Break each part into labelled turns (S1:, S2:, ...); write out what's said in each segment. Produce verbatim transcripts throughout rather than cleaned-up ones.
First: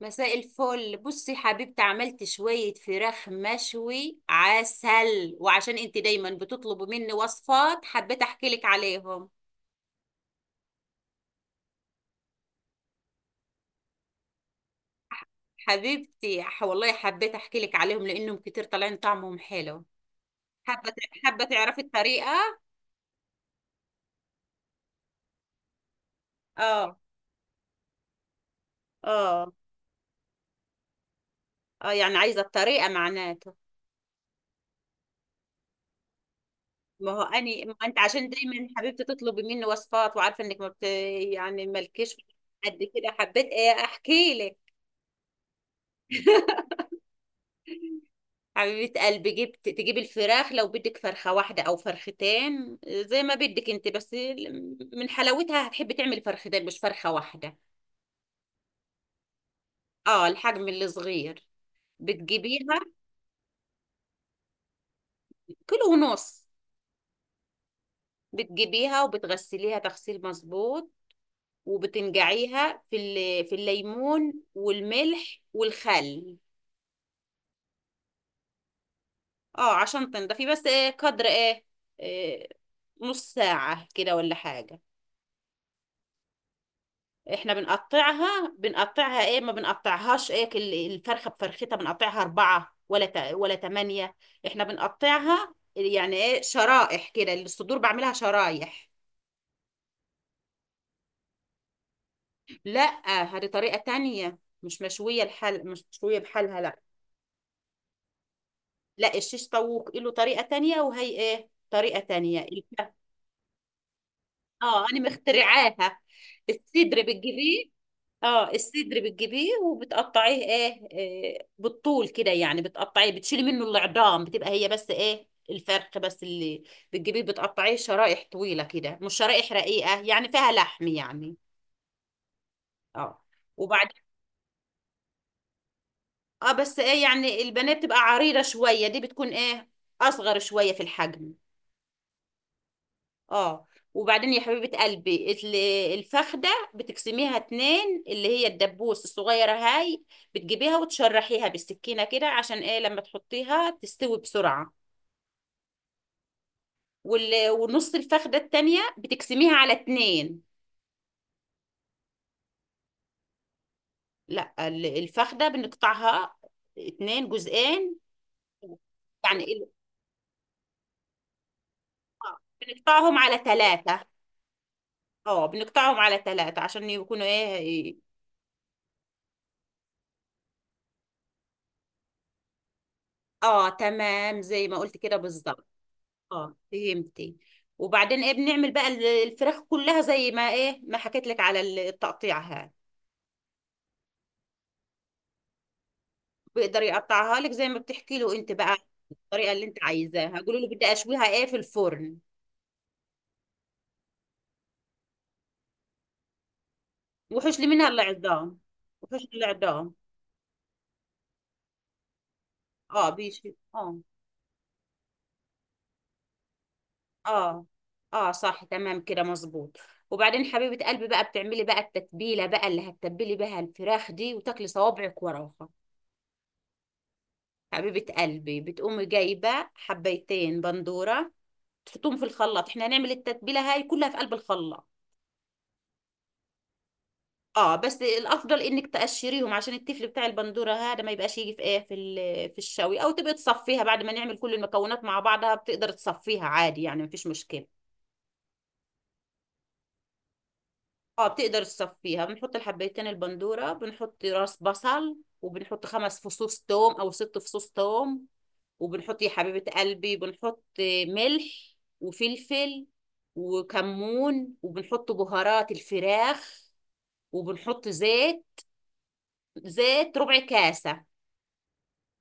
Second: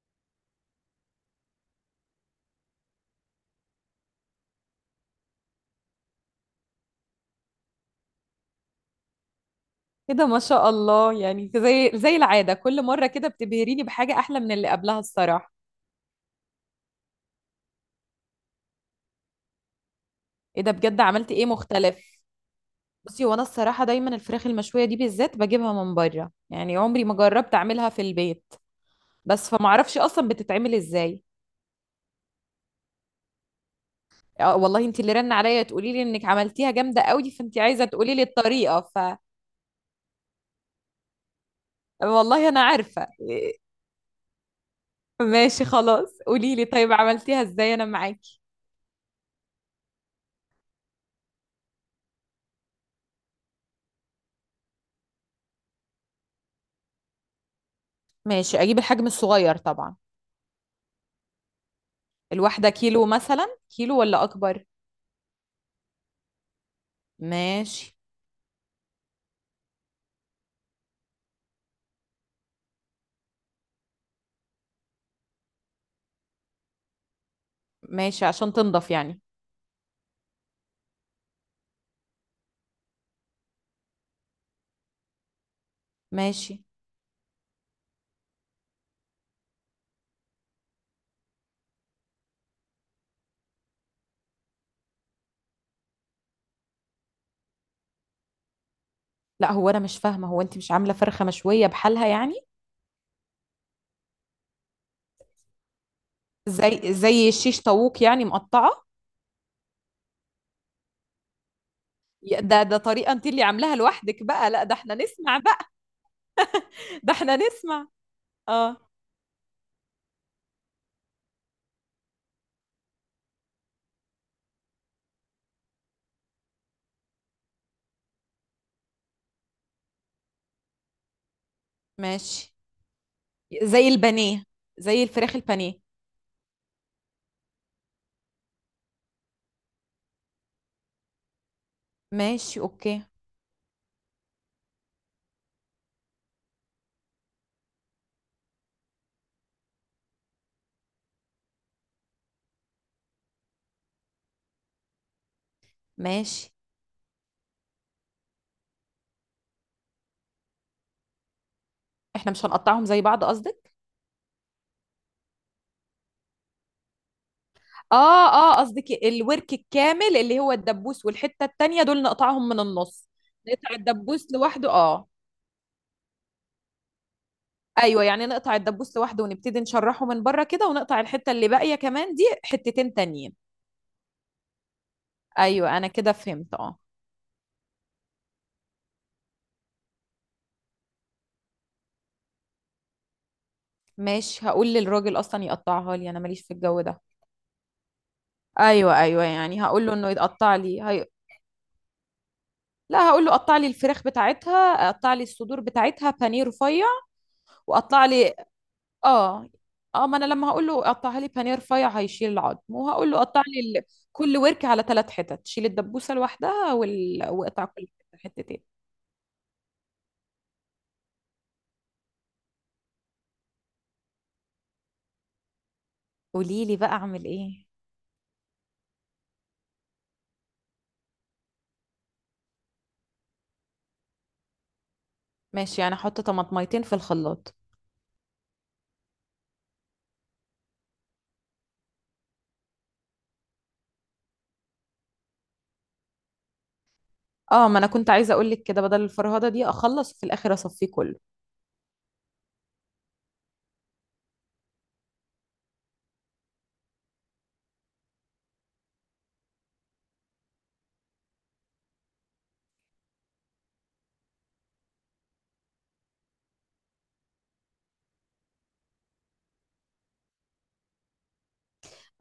S1: مساء الفل، بصي حبيبتي، عملت شوية فراخ مشوي عسل، وعشان انت دايما بتطلبي مني وصفات حبيت احكي لك عليهم.
S2: ايه ده، ما شاء الله. يعني زي زي العادة كل مرة كده بتبهريني بحاجة أحلى من اللي قبلها الصراحة.
S1: حبيبتي ح- والله حبيت احكي لك عليهم لانهم كتير طالعين طعمهم حلو.
S2: ايه ده
S1: حابة ت-
S2: بجد، عملتي
S1: حابة
S2: ايه
S1: تعرفي
S2: مختلف؟
S1: الطريقة.
S2: بصي، وانا الصراحة دايما الفراخ المشوية دي بالذات بجيبها من بره، يعني
S1: اه
S2: عمري ما جربت اعملها في البيت. بس
S1: اه
S2: فما اعرفش اصلا بتتعمل ازاي.
S1: اه، يعني عايزة الطريقة معناته.
S2: آه، والله انت اللي رن عليا تقولي لي انك عملتيها جامدة
S1: ما هو
S2: قوي، فانت
S1: اني ما
S2: عايزة
S1: انت
S2: تقولي لي
S1: عشان دايما
S2: الطريقة ف
S1: حبيبتي تطلبي مني وصفات وعارفة انك ما بت... يعني مالكيش
S2: والله انا
S1: قد
S2: عارفة.
S1: كده حبيت
S2: إيه،
S1: ايه احكي لك.
S2: ماشي خلاص، قولي لي طيب عملتيها ازاي، انا معاكي.
S1: حبيبة قلبي، جبت تجيب الفراخ لو بدك فرخة واحدة أو فرختين زي ما بدك انت، بس ال- من حلاوتها هتحبي تعملي فرختين مش فرخة واحدة.
S2: ماشي اجيب الحجم الصغير طبعا.
S1: اه، الحجم الصغير بتجيبيها.
S2: الواحدة كيلو مثلا؟ كيلو ولا اكبر؟
S1: كيلو ونص.
S2: ماشي.
S1: بتجيبيها وبتغسليها تغسيل مظبوط، وبتنقعيها في ال- في الليمون والملح والخل.
S2: ماشي عشان تنضف يعني.
S1: اه عشان تنضفي، بس ايه قدر ايه، إيه، نص ساعة كده ولا حاجة.
S2: ماشي.
S1: احنا بنقطعها، بنقطعها ايه، ما بنقطعهاش ايه، ال- الفرخه بفرختها بنقطعها اربعه ولا ت- ولا تمانيه. احنا بنقطعها يعني ايه شرائح كده، الصدور بعملها شرايح.
S2: لا، هو انا مش فاهمه، هو انت مش عامله فرخه مشويه بحالها يعني؟
S1: لا، هذه طريقه تانية مش مشويه، الحل مش مشويه بحالها، لا.
S2: زي زي الشيش طاووق يعني مقطعه؟
S1: لا، الشيش طاووق له طريقه تانية وهي ايه طريقه تانية
S2: يا- ده ده
S1: الف-
S2: طريقه انت اللي عاملاها لوحدك بقى، لا ده
S1: اه
S2: احنا
S1: انا
S2: نسمع بقى.
S1: مخترعاها. الصدر
S2: ده احنا
S1: بتجيبيه،
S2: نسمع.
S1: اه
S2: اه.
S1: الصدر بتجيبيه وبتقطعيه ايه، آه، بالطول كده يعني، بتقطعيه بتشيلي منه العظام، بتبقى هي بس ايه الفرخ بس اللي بتجيبيه بتقطعيه شرائح طويلة كده، مش شرائح رقيقة يعني فيها لحم يعني.
S2: ماشي.
S1: اه، وبعد
S2: زي البانيه. زي الفراخ البانيه.
S1: اه، بس ايه يعني البنات بتبقى عريضة شوية، دي بتكون ايه اصغر شوية في الحجم.
S2: ماشي اوكي.
S1: اه، وبعدين يا حبيبة قلبي ال- الفخدة بتقسميها اتنين، اللي هي الدبوس الصغيرة هاي، بتجيبيها وتشرحيها بالسكينة كده عشان ايه لما تحطيها تستوي بسرعة.
S2: ماشي.
S1: وال- ونص الفخدة التانية بتقسميها على اتنين.
S2: احنا مش هنقطعهم زي بعض قصدك؟
S1: لا ال- الفخدة بنقطعها اتنين جزئين.
S2: اه اه، قصدك
S1: يعني
S2: الورك
S1: ال-
S2: الكامل اللي هو الدبوس والحته التانيه، دول
S1: آه،
S2: نقطعهم من النص.
S1: بنقطعهم على
S2: نقطع
S1: ثلاثة.
S2: الدبوس لوحده، اه.
S1: اه بنقطعهم على ثلاثة عشان يكونوا ايه.
S2: ايوه، يعني نقطع الدبوس لوحده ونبتدي نشرحه من بره كده، ونقطع الحته اللي باقيه كمان دي حتتين تانيين.
S1: اه، تمام زي ما قلت كده بالظبط.
S2: ايوه انا كده فهمت،
S1: اه
S2: اه.
S1: فهمتي؟ وبعدين ايه بنعمل بقى ال- الفراخ كلها زي ما ايه ما حكيت لك على ال- التقطيعها.
S2: ماشي، هقول للراجل اصلا يقطعها لي، انا ماليش في الجو
S1: بيقدر
S2: ده.
S1: يقطعها لك زي ما بتحكي له انت بقى.
S2: ايوه ايوه،
S1: الطريقه
S2: يعني
S1: اللي انت
S2: هقول له انه
S1: عايزاها
S2: يقطع
S1: قولوا له
S2: لي
S1: بدي
S2: هي...
S1: اشويها ايه في الفرن.
S2: لا، هقول له قطع لي الفراخ بتاعتها، قطع لي الصدور بتاعتها بانيه رفيع.
S1: وحش لي منها
S2: وقطع لي،
S1: العظام، وحش لي
S2: اه
S1: العظام.
S2: اه، ما انا لما هقول له قطعها لي بانيه رفيع هيشيل العظم،
S1: اه
S2: وهقول له قطع
S1: بيشي
S2: لي ال...
S1: اه،
S2: كل ورك على ثلاث حتت، شيل الدبوسه لوحدها، وال... واقطع
S1: اه
S2: كل حته
S1: اه
S2: حتتين.
S1: صح، تمام كده مظبوط. وبعدين حبيبه قلبي بقى بتعملي بقى التتبيله بقى اللي هتتبلي بها الفراخ دي وتاكلي صوابعك وراها.
S2: قولي لي بقى، اعمل ايه؟
S1: حبيبه قلبي، بتقومي جايبه حبيتين بندوره، تحطهم في الخلاط، احنا هنعمل التتبيله هاي كلها في قلب الخلاط.
S2: ماشي، يعني احط طماطميتين في الخلاط؟
S1: اه بس الافضل انك تقشريهم عشان التفل بتاع البندوره هذا ما يبقاش يجي في ايه في ال- في الشوي، او تبقى تصفيها بعد ما نعمل كل المكونات مع بعضها، بتقدر تصفيها عادي يعني مفيش مشكله.
S2: اه، ما انا كنت عايزه اقول لك كده، بدل الفرهده دي اخلص في الاخر اصفيه كله.
S1: اه بتقدر تصفيها، بنحط الحبيتين البندوره، بنحط راس بصل، وبنحط خمس فصوص توم او ست فصوص توم، وبنحط يا حبيبه قلبي بنحط ملح وفلفل وكمون، وبنحط بهارات الفراخ، وبنحط زيت، زيت ربع كاسة.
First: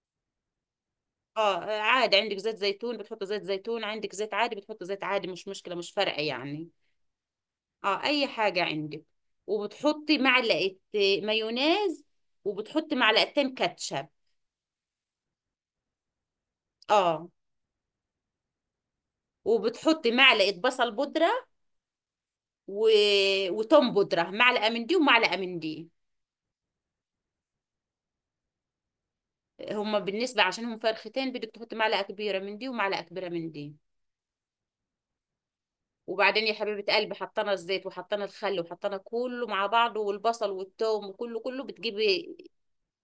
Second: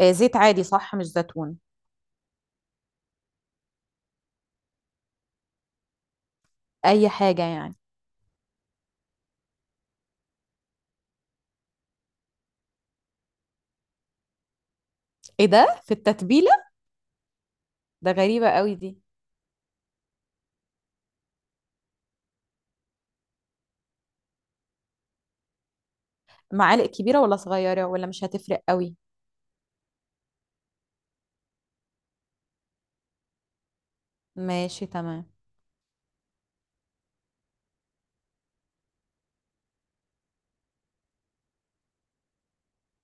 S2: آه، زيت عادي صح، مش زيتون؟
S1: اه عادي، عندك زيت زيتون بتحط زيت زيتون، عندك زيت عادي بتحط زيت عادي، مش مشكلة مش فارقة يعني.
S2: اي حاجه يعني.
S1: اه اي حاجة عندك، وبتحطي معلقة مايونيز، وبتحطي معلقتين كاتشب.
S2: ايه ده في التتبيله؟
S1: اه،
S2: ده غريبه قوي دي.
S1: وبتحطي معلقة بصل بودرة، و... وتوم بودرة معلقة من دي ومعلقة من دي.
S2: معالق كبيره ولا صغيره ولا مش هتفرق قوي؟
S1: هما بالنسبة عشان هم فرختين بدك تحطي معلقة كبيرة من دي ومعلقة كبيرة من دي.
S2: ماشي تمام.
S1: وبعدين يا حبيبة قلبي حطينا الزيت وحطينا الخل وحطينا كله مع بعضه، والبصل والثوم وكله كله بتجيبي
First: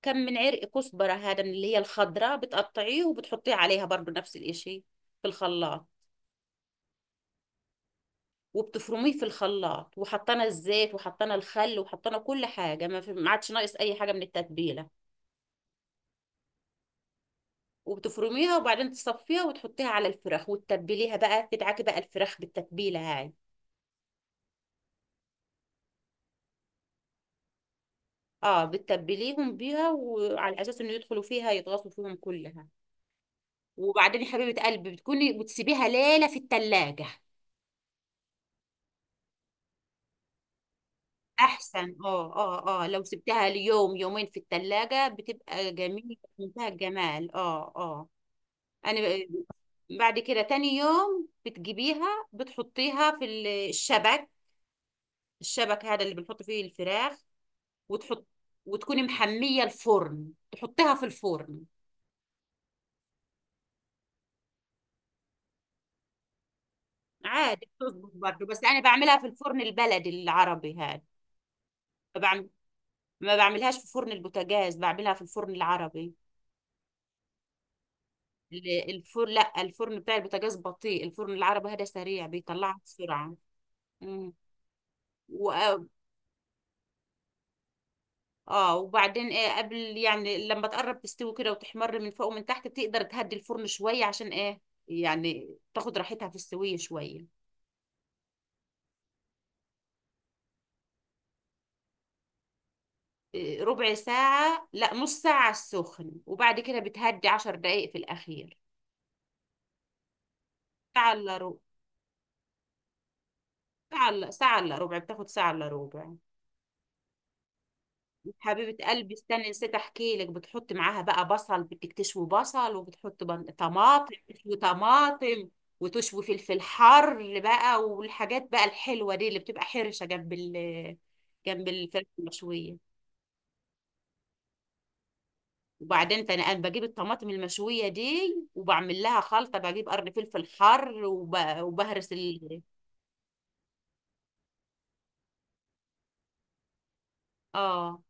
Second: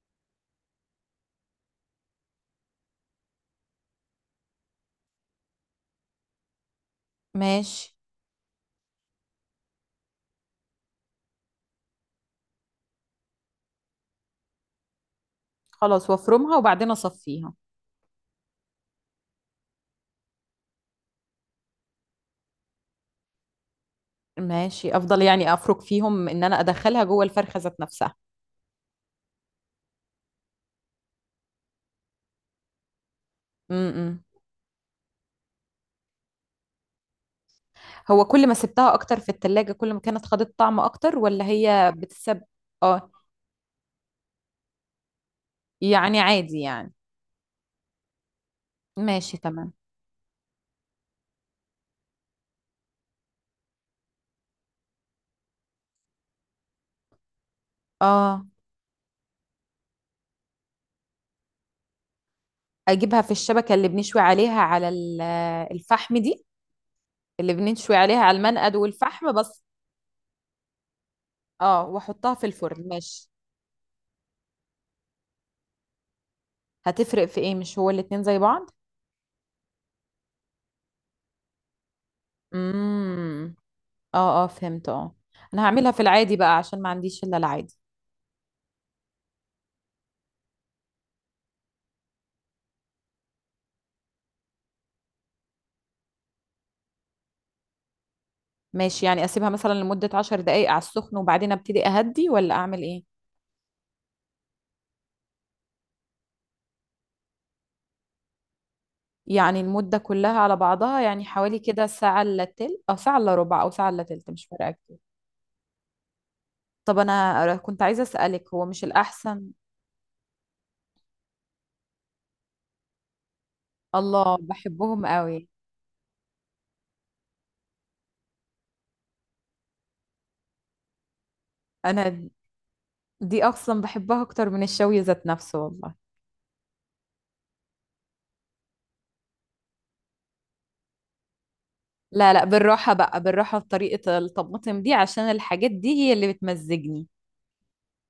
S1: كم من عرق كزبرة هذا من اللي هي الخضراء، بتقطعيه وبتحطيه عليها برضو نفس الاشي في الخلاط.
S2: ماشي.
S1: وبتفرميه في الخلاط، وحطينا الزيت وحطينا الخل وحطينا كل حاجة، ما في- ما عادش ناقص أي حاجة من التتبيلة.
S2: خلاص، وافرمها وبعدين اصفيها.
S1: وبتفرميها وبعدين تصفيها وتحطيها على الفراخ وتتبليها بقى، تدعكي بقى الفراخ بالتتبيلة هاي.
S2: ماشي. افضل يعني افرك فيهم ان انا ادخلها جوه الفرخه ذات نفسها؟
S1: اه بتتبليهم بيها، وعلى أساس إنه يدخلوا فيها يتغاصوا فيهم كلها. وبعدين
S2: امم
S1: يا حبيبة قلبي بتكوني بتسيبيها ليلة في التلاجة،
S2: هو كل ما سبتها اكتر في التلاجة كل ما كانت خدت طعم اكتر، ولا هي
S1: احسن. اه
S2: بتسب؟
S1: اه اه، لو
S2: اه.
S1: سبتها ليوم يومين في التلاجة بتبقى جميلة
S2: يعني عادي
S1: منتهى
S2: يعني.
S1: الجمال، اه اه. انا
S2: ماشي
S1: ب-
S2: تمام.
S1: بعد كده تاني يوم بتجيبيها بتحطيها في ال- الشبك، الشبك هذا اللي بنحط فيه الفراخ، وتحط،
S2: اه.
S1: وتكوني محمية الفرن تحطيها في الفرن.
S2: اجيبها في الشبكة اللي بنشوي عليها على ال- الفحم دي، اللي
S1: عادي
S2: بنشوي
S1: بتظبط
S2: عليها على
S1: برضه، بس
S2: المنقد
S1: انا بعملها في
S2: والفحم
S1: الفرن
S2: بس؟
S1: البلدي العربي،
S2: اه، واحطها
S1: هذا
S2: في الفرن ماشي.
S1: ما بعملهاش في فرن البوتاجاز، بعملها في الفرن العربي.
S2: هتفرق في ايه؟ مش هو الاتنين زي بعض؟
S1: ال- الفرن، لا الفرن بتاع البوتاجاز بطيء، الفرن العربي هذا سريع بيطلعها بسرعة.
S2: امم
S1: امم
S2: اه اه، فهمت، اه.
S1: و...
S2: انا هعملها في العادي بقى عشان ما عنديش الا العادي.
S1: اه وبعدين ايه قبل يعني لما تقرب تستوي كده وتحمر من فوق ومن تحت بتقدر تهدي الفرن شوية عشان ايه يعني تاخد راحتها في السوية شوية.
S2: ماشي، يعني اسيبها مثلا لمدة عشر دقايق على السخن وبعدين ابتدي اهدي، ولا اعمل ايه؟
S1: إيه، ربع ساعة، لا نص ساعة على السخن، وبعد كده بتهدي عشر دقايق في الأخير.
S2: يعني المدة كلها على بعضها
S1: ساعة
S2: يعني
S1: إلا ربع،
S2: حوالي كده ساعة الا تلت او ساعة الا ربع، او ساعة الا
S1: ساعة إلا
S2: تلت مش
S1: ساعة إلا
S2: فارقة.
S1: ربع بتاخد ساعة إلا ربع.
S2: طب انا كنت عايزة اسألك، هو مش
S1: حبيبة قلبي
S2: الاحسن.
S1: استني، نسيت احكي لك، بتحط معاها بقى بصل، بدك تشوي بصل، وبتحط بن- طماطم،
S2: الله،
S1: تشوي
S2: بحبهم قوي.
S1: طماطم، وتشوي فلفل حر بقى، والحاجات بقى الحلوة دي اللي بتبقى حرشة جنب ال جنب الفراخ
S2: انا
S1: المشوية.
S2: دي اصلا بحبها اكتر من الشوي ذات نفسه والله.
S1: وبعدين ده انا أنا بجيب الطماطم المشوية دي وبعمل لها خلطة، بجيب قرن فلفل حر وب... وبهرس
S2: لا لا،
S1: ال،
S2: بالراحة بقى، بالراحة بطريقة الطماطم دي، عشان الحاجات دي هي اللي بتمزجني.
S1: اه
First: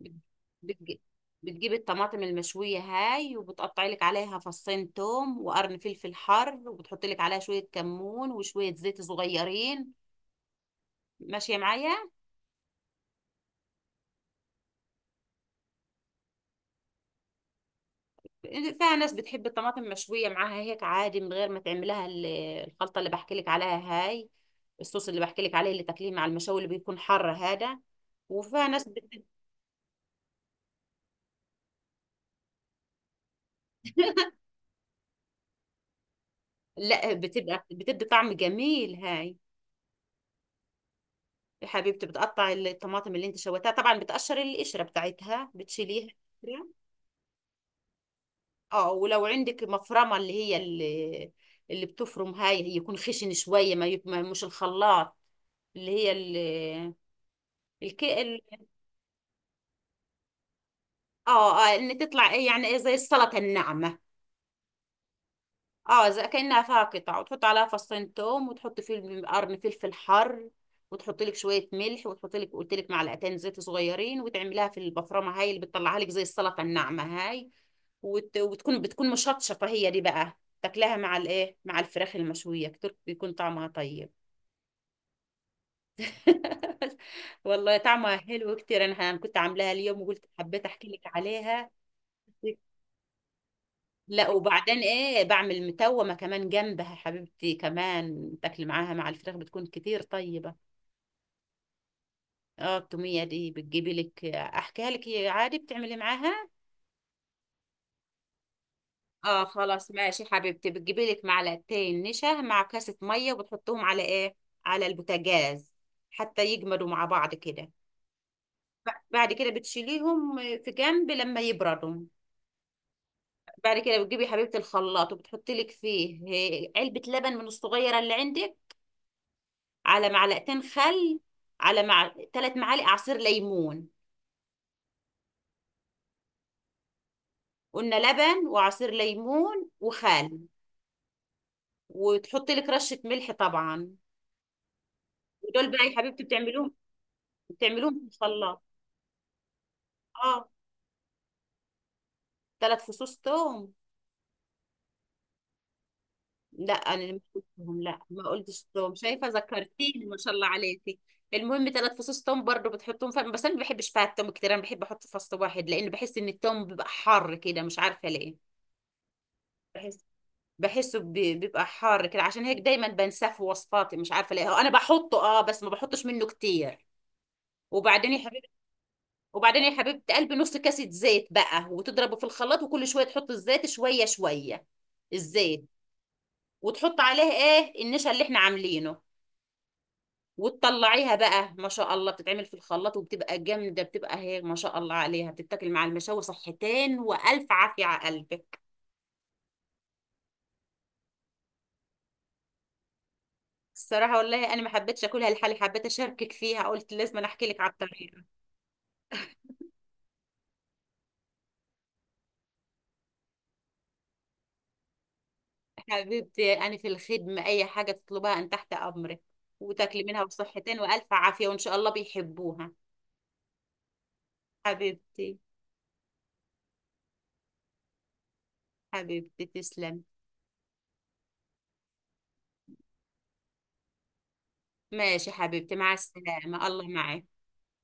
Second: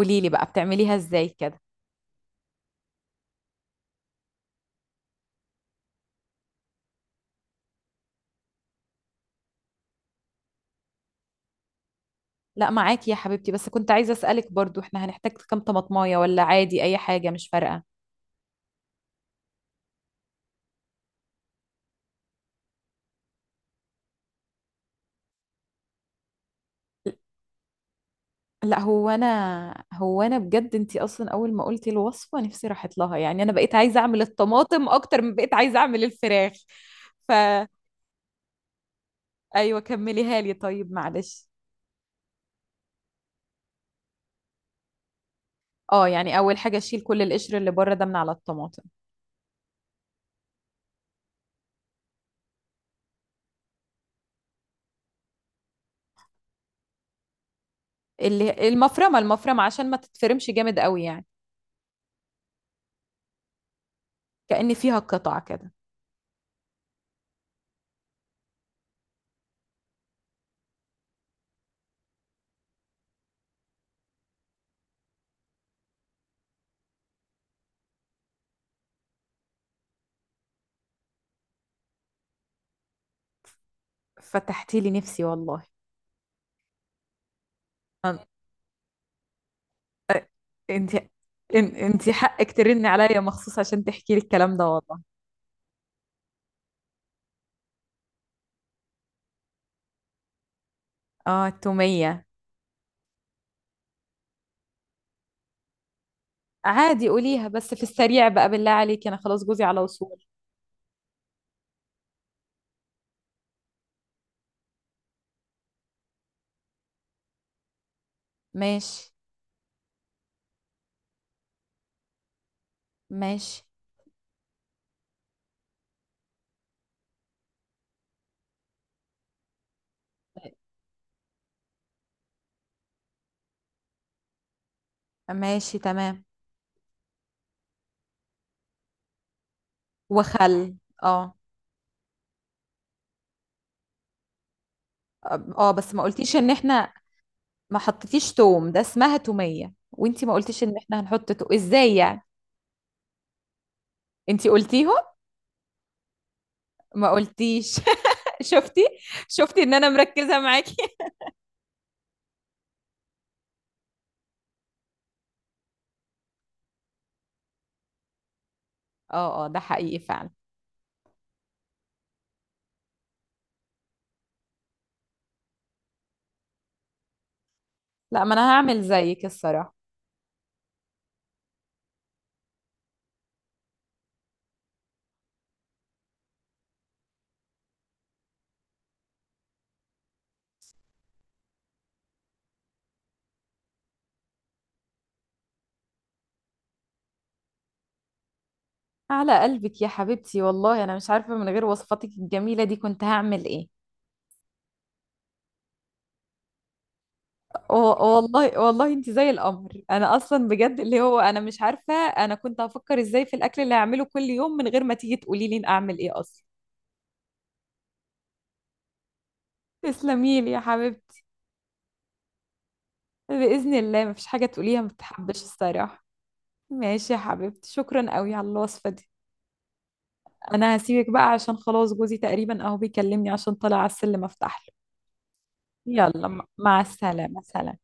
S1: بت-
S2: لي بقى بتعمليها
S1: بتج-
S2: ازاي كده.
S1: بتجيب الطماطم المشوية هاي وبتقطعي لك عليها فصين توم وقرن فلفل حر، وبتحطي لك عليها شوية كمون وشوية زيت صغيرين. ماشية معايا؟
S2: لا، معاكي يا حبيبتي، بس كنت عايزة اسألك برضو احنا هنحتاج كام طماطماية، ولا عادي اي حاجة مش فارقة؟
S1: فيها ناس بتحب الطماطم مشوية معاها هيك عادي من غير ما تعملها ال- الخلطة اللي بحكي لك عليها هاي، الصوص اللي بحكي لك عليه اللي تاكليه مع المشاوي اللي بيكون حر هذا، وفيها
S2: لا،
S1: ناس
S2: هو
S1: بت...
S2: انا هو انا بجد انتي اصلا اول ما قلتي الوصفه نفسي راحت لها، يعني انا بقيت عايزه اعمل الطماطم اكتر من بقيت عايزه اعمل الفراخ.
S1: لا بتبقى
S2: فا
S1: بتدي طعم جميل هاي.
S2: ايوه كمليها لي طيب معلش.
S1: يا حبيبتي بتقطع الطماطم اللي انت شويتها طبعا، بتقشر القشرة بتاعتها بتشيليها.
S2: اه، يعني اول حاجه اشيل كل القشر اللي بره ده من على الطماطم.
S1: اه ولو عندك مفرمة اللي هي اللي، اللي بتفرم هاي يكون خشن شوية، ما يك... ما- مش الخلاط، اللي هي ال... الك... ال...
S2: اللي المفرمه المفرمه عشان ما تتفرمش جامد قوي يعني.
S1: اه اه، ان تطلع ايه يعني ايه زي السلطة الناعمة.
S2: كأن فيها قطع كده.
S1: اه زي كأنها فيها قطع، وتحط عليها فصين توم وتحط فيه القرن فلفل حر، وتحط لك شويه ملح، وتحط لك قلت لك معلقتين زيت صغيرين، وتعمليها في البفرمه هاي اللي بتطلعها لك زي السلطه الناعمه هاي، وت... وتكون بتكون مشطشطه هي، دي بقى تاكلها مع الايه مع الفراخ المشويه كتير بيكون طعمها طيب.
S2: فتحتي لي نفسي والله.
S1: والله طعمها
S2: أن-
S1: حلو كتير، انا أنا كنت عاملاها اليوم وقلت حبيت احكي
S2: انتي،
S1: لك عليها.
S2: إن- انتي حقك ترني عليا مخصوص عشان تحكي لي
S1: لا
S2: الكلام ده
S1: وبعدين
S2: والله.
S1: ايه بعمل متومه كمان جنبها حبيبتي، كمان تاكلي معاها مع الفراخ بتكون كتير طيبه.
S2: اه، التوميه.
S1: اه التوميه دي بتجيبي لك، احكيها لك، هي عادي بتعملي معاها.
S2: عادي قوليها بس في السريع بقى بالله عليكي، انا
S1: اه
S2: خلاص جوزي على
S1: خلاص ماشي
S2: وصول.
S1: حبيبتي، بتجيبي لك معلقتين نشا مع كاسه ميه وبتحطهم على ايه، على البوتاجاز، حتى يجمدوا مع بعض كده.
S2: ماشي.
S1: بعد كده بتشيليهم في جنب لما يبردوا.
S2: ماشي.
S1: بعد كده بتجيبي يا حبيبتي الخلاط وبتحطي لك فيه آه، علبه لبن من الصغيره اللي عندك، على معلقتين خل، على مع... ثلاث معالق عصير ليمون.
S2: ماشي تمام.
S1: قلنا لبن وعصير ليمون وخل،
S2: وخل. اه
S1: وتحطي لك رشة ملح طبعا.
S2: اه.
S1: ودول
S2: آه،
S1: بقى
S2: بس
S1: يا
S2: ما
S1: حبيبتي
S2: قلتيش ان
S1: بتعملوهم
S2: احنا، ما
S1: بتعملوهم في
S2: حطيتيش
S1: الخلاط.
S2: توم، ده اسمها تومية وانتي ما
S1: اه
S2: قلتيش ان احنا هنحط تو ازاي يعني.
S1: ثلاث فصوص توم.
S2: انتي قلتيهم؟
S1: لا انا
S2: ما
S1: اللي مش
S2: قلتيش.
S1: قلتهم، لا ما قلتش
S2: شفتي؟
S1: توم، شايفه
S2: شفتي ان انا
S1: ذكرتيني ما شاء
S2: مركزة
S1: الله
S2: معاكي.
S1: عليكي. المهم ثلاث فصوص توم برضو بتحطهم فم، بس انا ما بحبش فيها التوم كتير، انا بحب احط فص واحد، لان بحس ان التوم بيبقى حر كده مش عارفه ليه.
S2: اه اه ده حقيقي
S1: بحس
S2: فعلا.
S1: بحسه بي- بيبقى حار كده، عشان هيك دايما بنساه في وصفاتي مش عارفه ليه، هو انا بحطه اه بس ما بحطش منه كتير. وبعدين يا
S2: لا ما
S1: حبيبتي
S2: انا هعمل زيك
S1: وبعدين
S2: الصراحة.
S1: يا حبيبتي قلبي نص كاسة زيت بقى، وتضربه في الخلاط، وكل شويه تحط الزيت شويه شويه الزيت، وتحط عليه ايه النشا اللي احنا عاملينه. وتطلعيها بقى، ما شاء الله بتتعمل في الخلاط وبتبقى جامده، بتبقى هيك ما شاء الله عليها، بتتاكل مع المشاوي، صحتين والف عافيه على قلبك.
S2: على قلبك يا حبيبتي، والله انا مش عارفة من غير وصفاتك الجميلة دي كنت هعمل ايه.
S1: الصراحه والله انا ما حبيتش اكلها لحالي، حبيت اشاركك فيها، قلت لازم أنا احكي لك على
S2: و-
S1: الطريقه.
S2: والله والله انت زي القمر، انا اصلا بجد اللي هو انا مش عارفه انا كنت هفكر ازاي في الاكل اللي هعمله كل يوم من غير ما تيجي تقولي لي اعمل ايه اصلا.
S1: حبيبتي أنا في الخدمة، أي حاجة تطلبها أن تحت أمرك، وتاكلي منها
S2: تسلمي لي يا
S1: بصحتين وألف
S2: حبيبتي.
S1: عافية وإن شاء الله بيحبوها.
S2: باذن الله مفيش حاجه تقوليها ما
S1: حبيبتي،
S2: بتحبش الصراحه. ماشي يا حبيبتي، شكرا قوي على الوصفه دي.
S1: حبيبتي تسلم.
S2: انا هسيبك بقى عشان خلاص جوزي تقريبا اهو بيكلمني عشان طالع على السلم افتح له.
S1: ماشي حبيبتي، مع
S2: يلا، م-
S1: السلامة،
S2: مع
S1: الله معك.
S2: السلامه، سلام.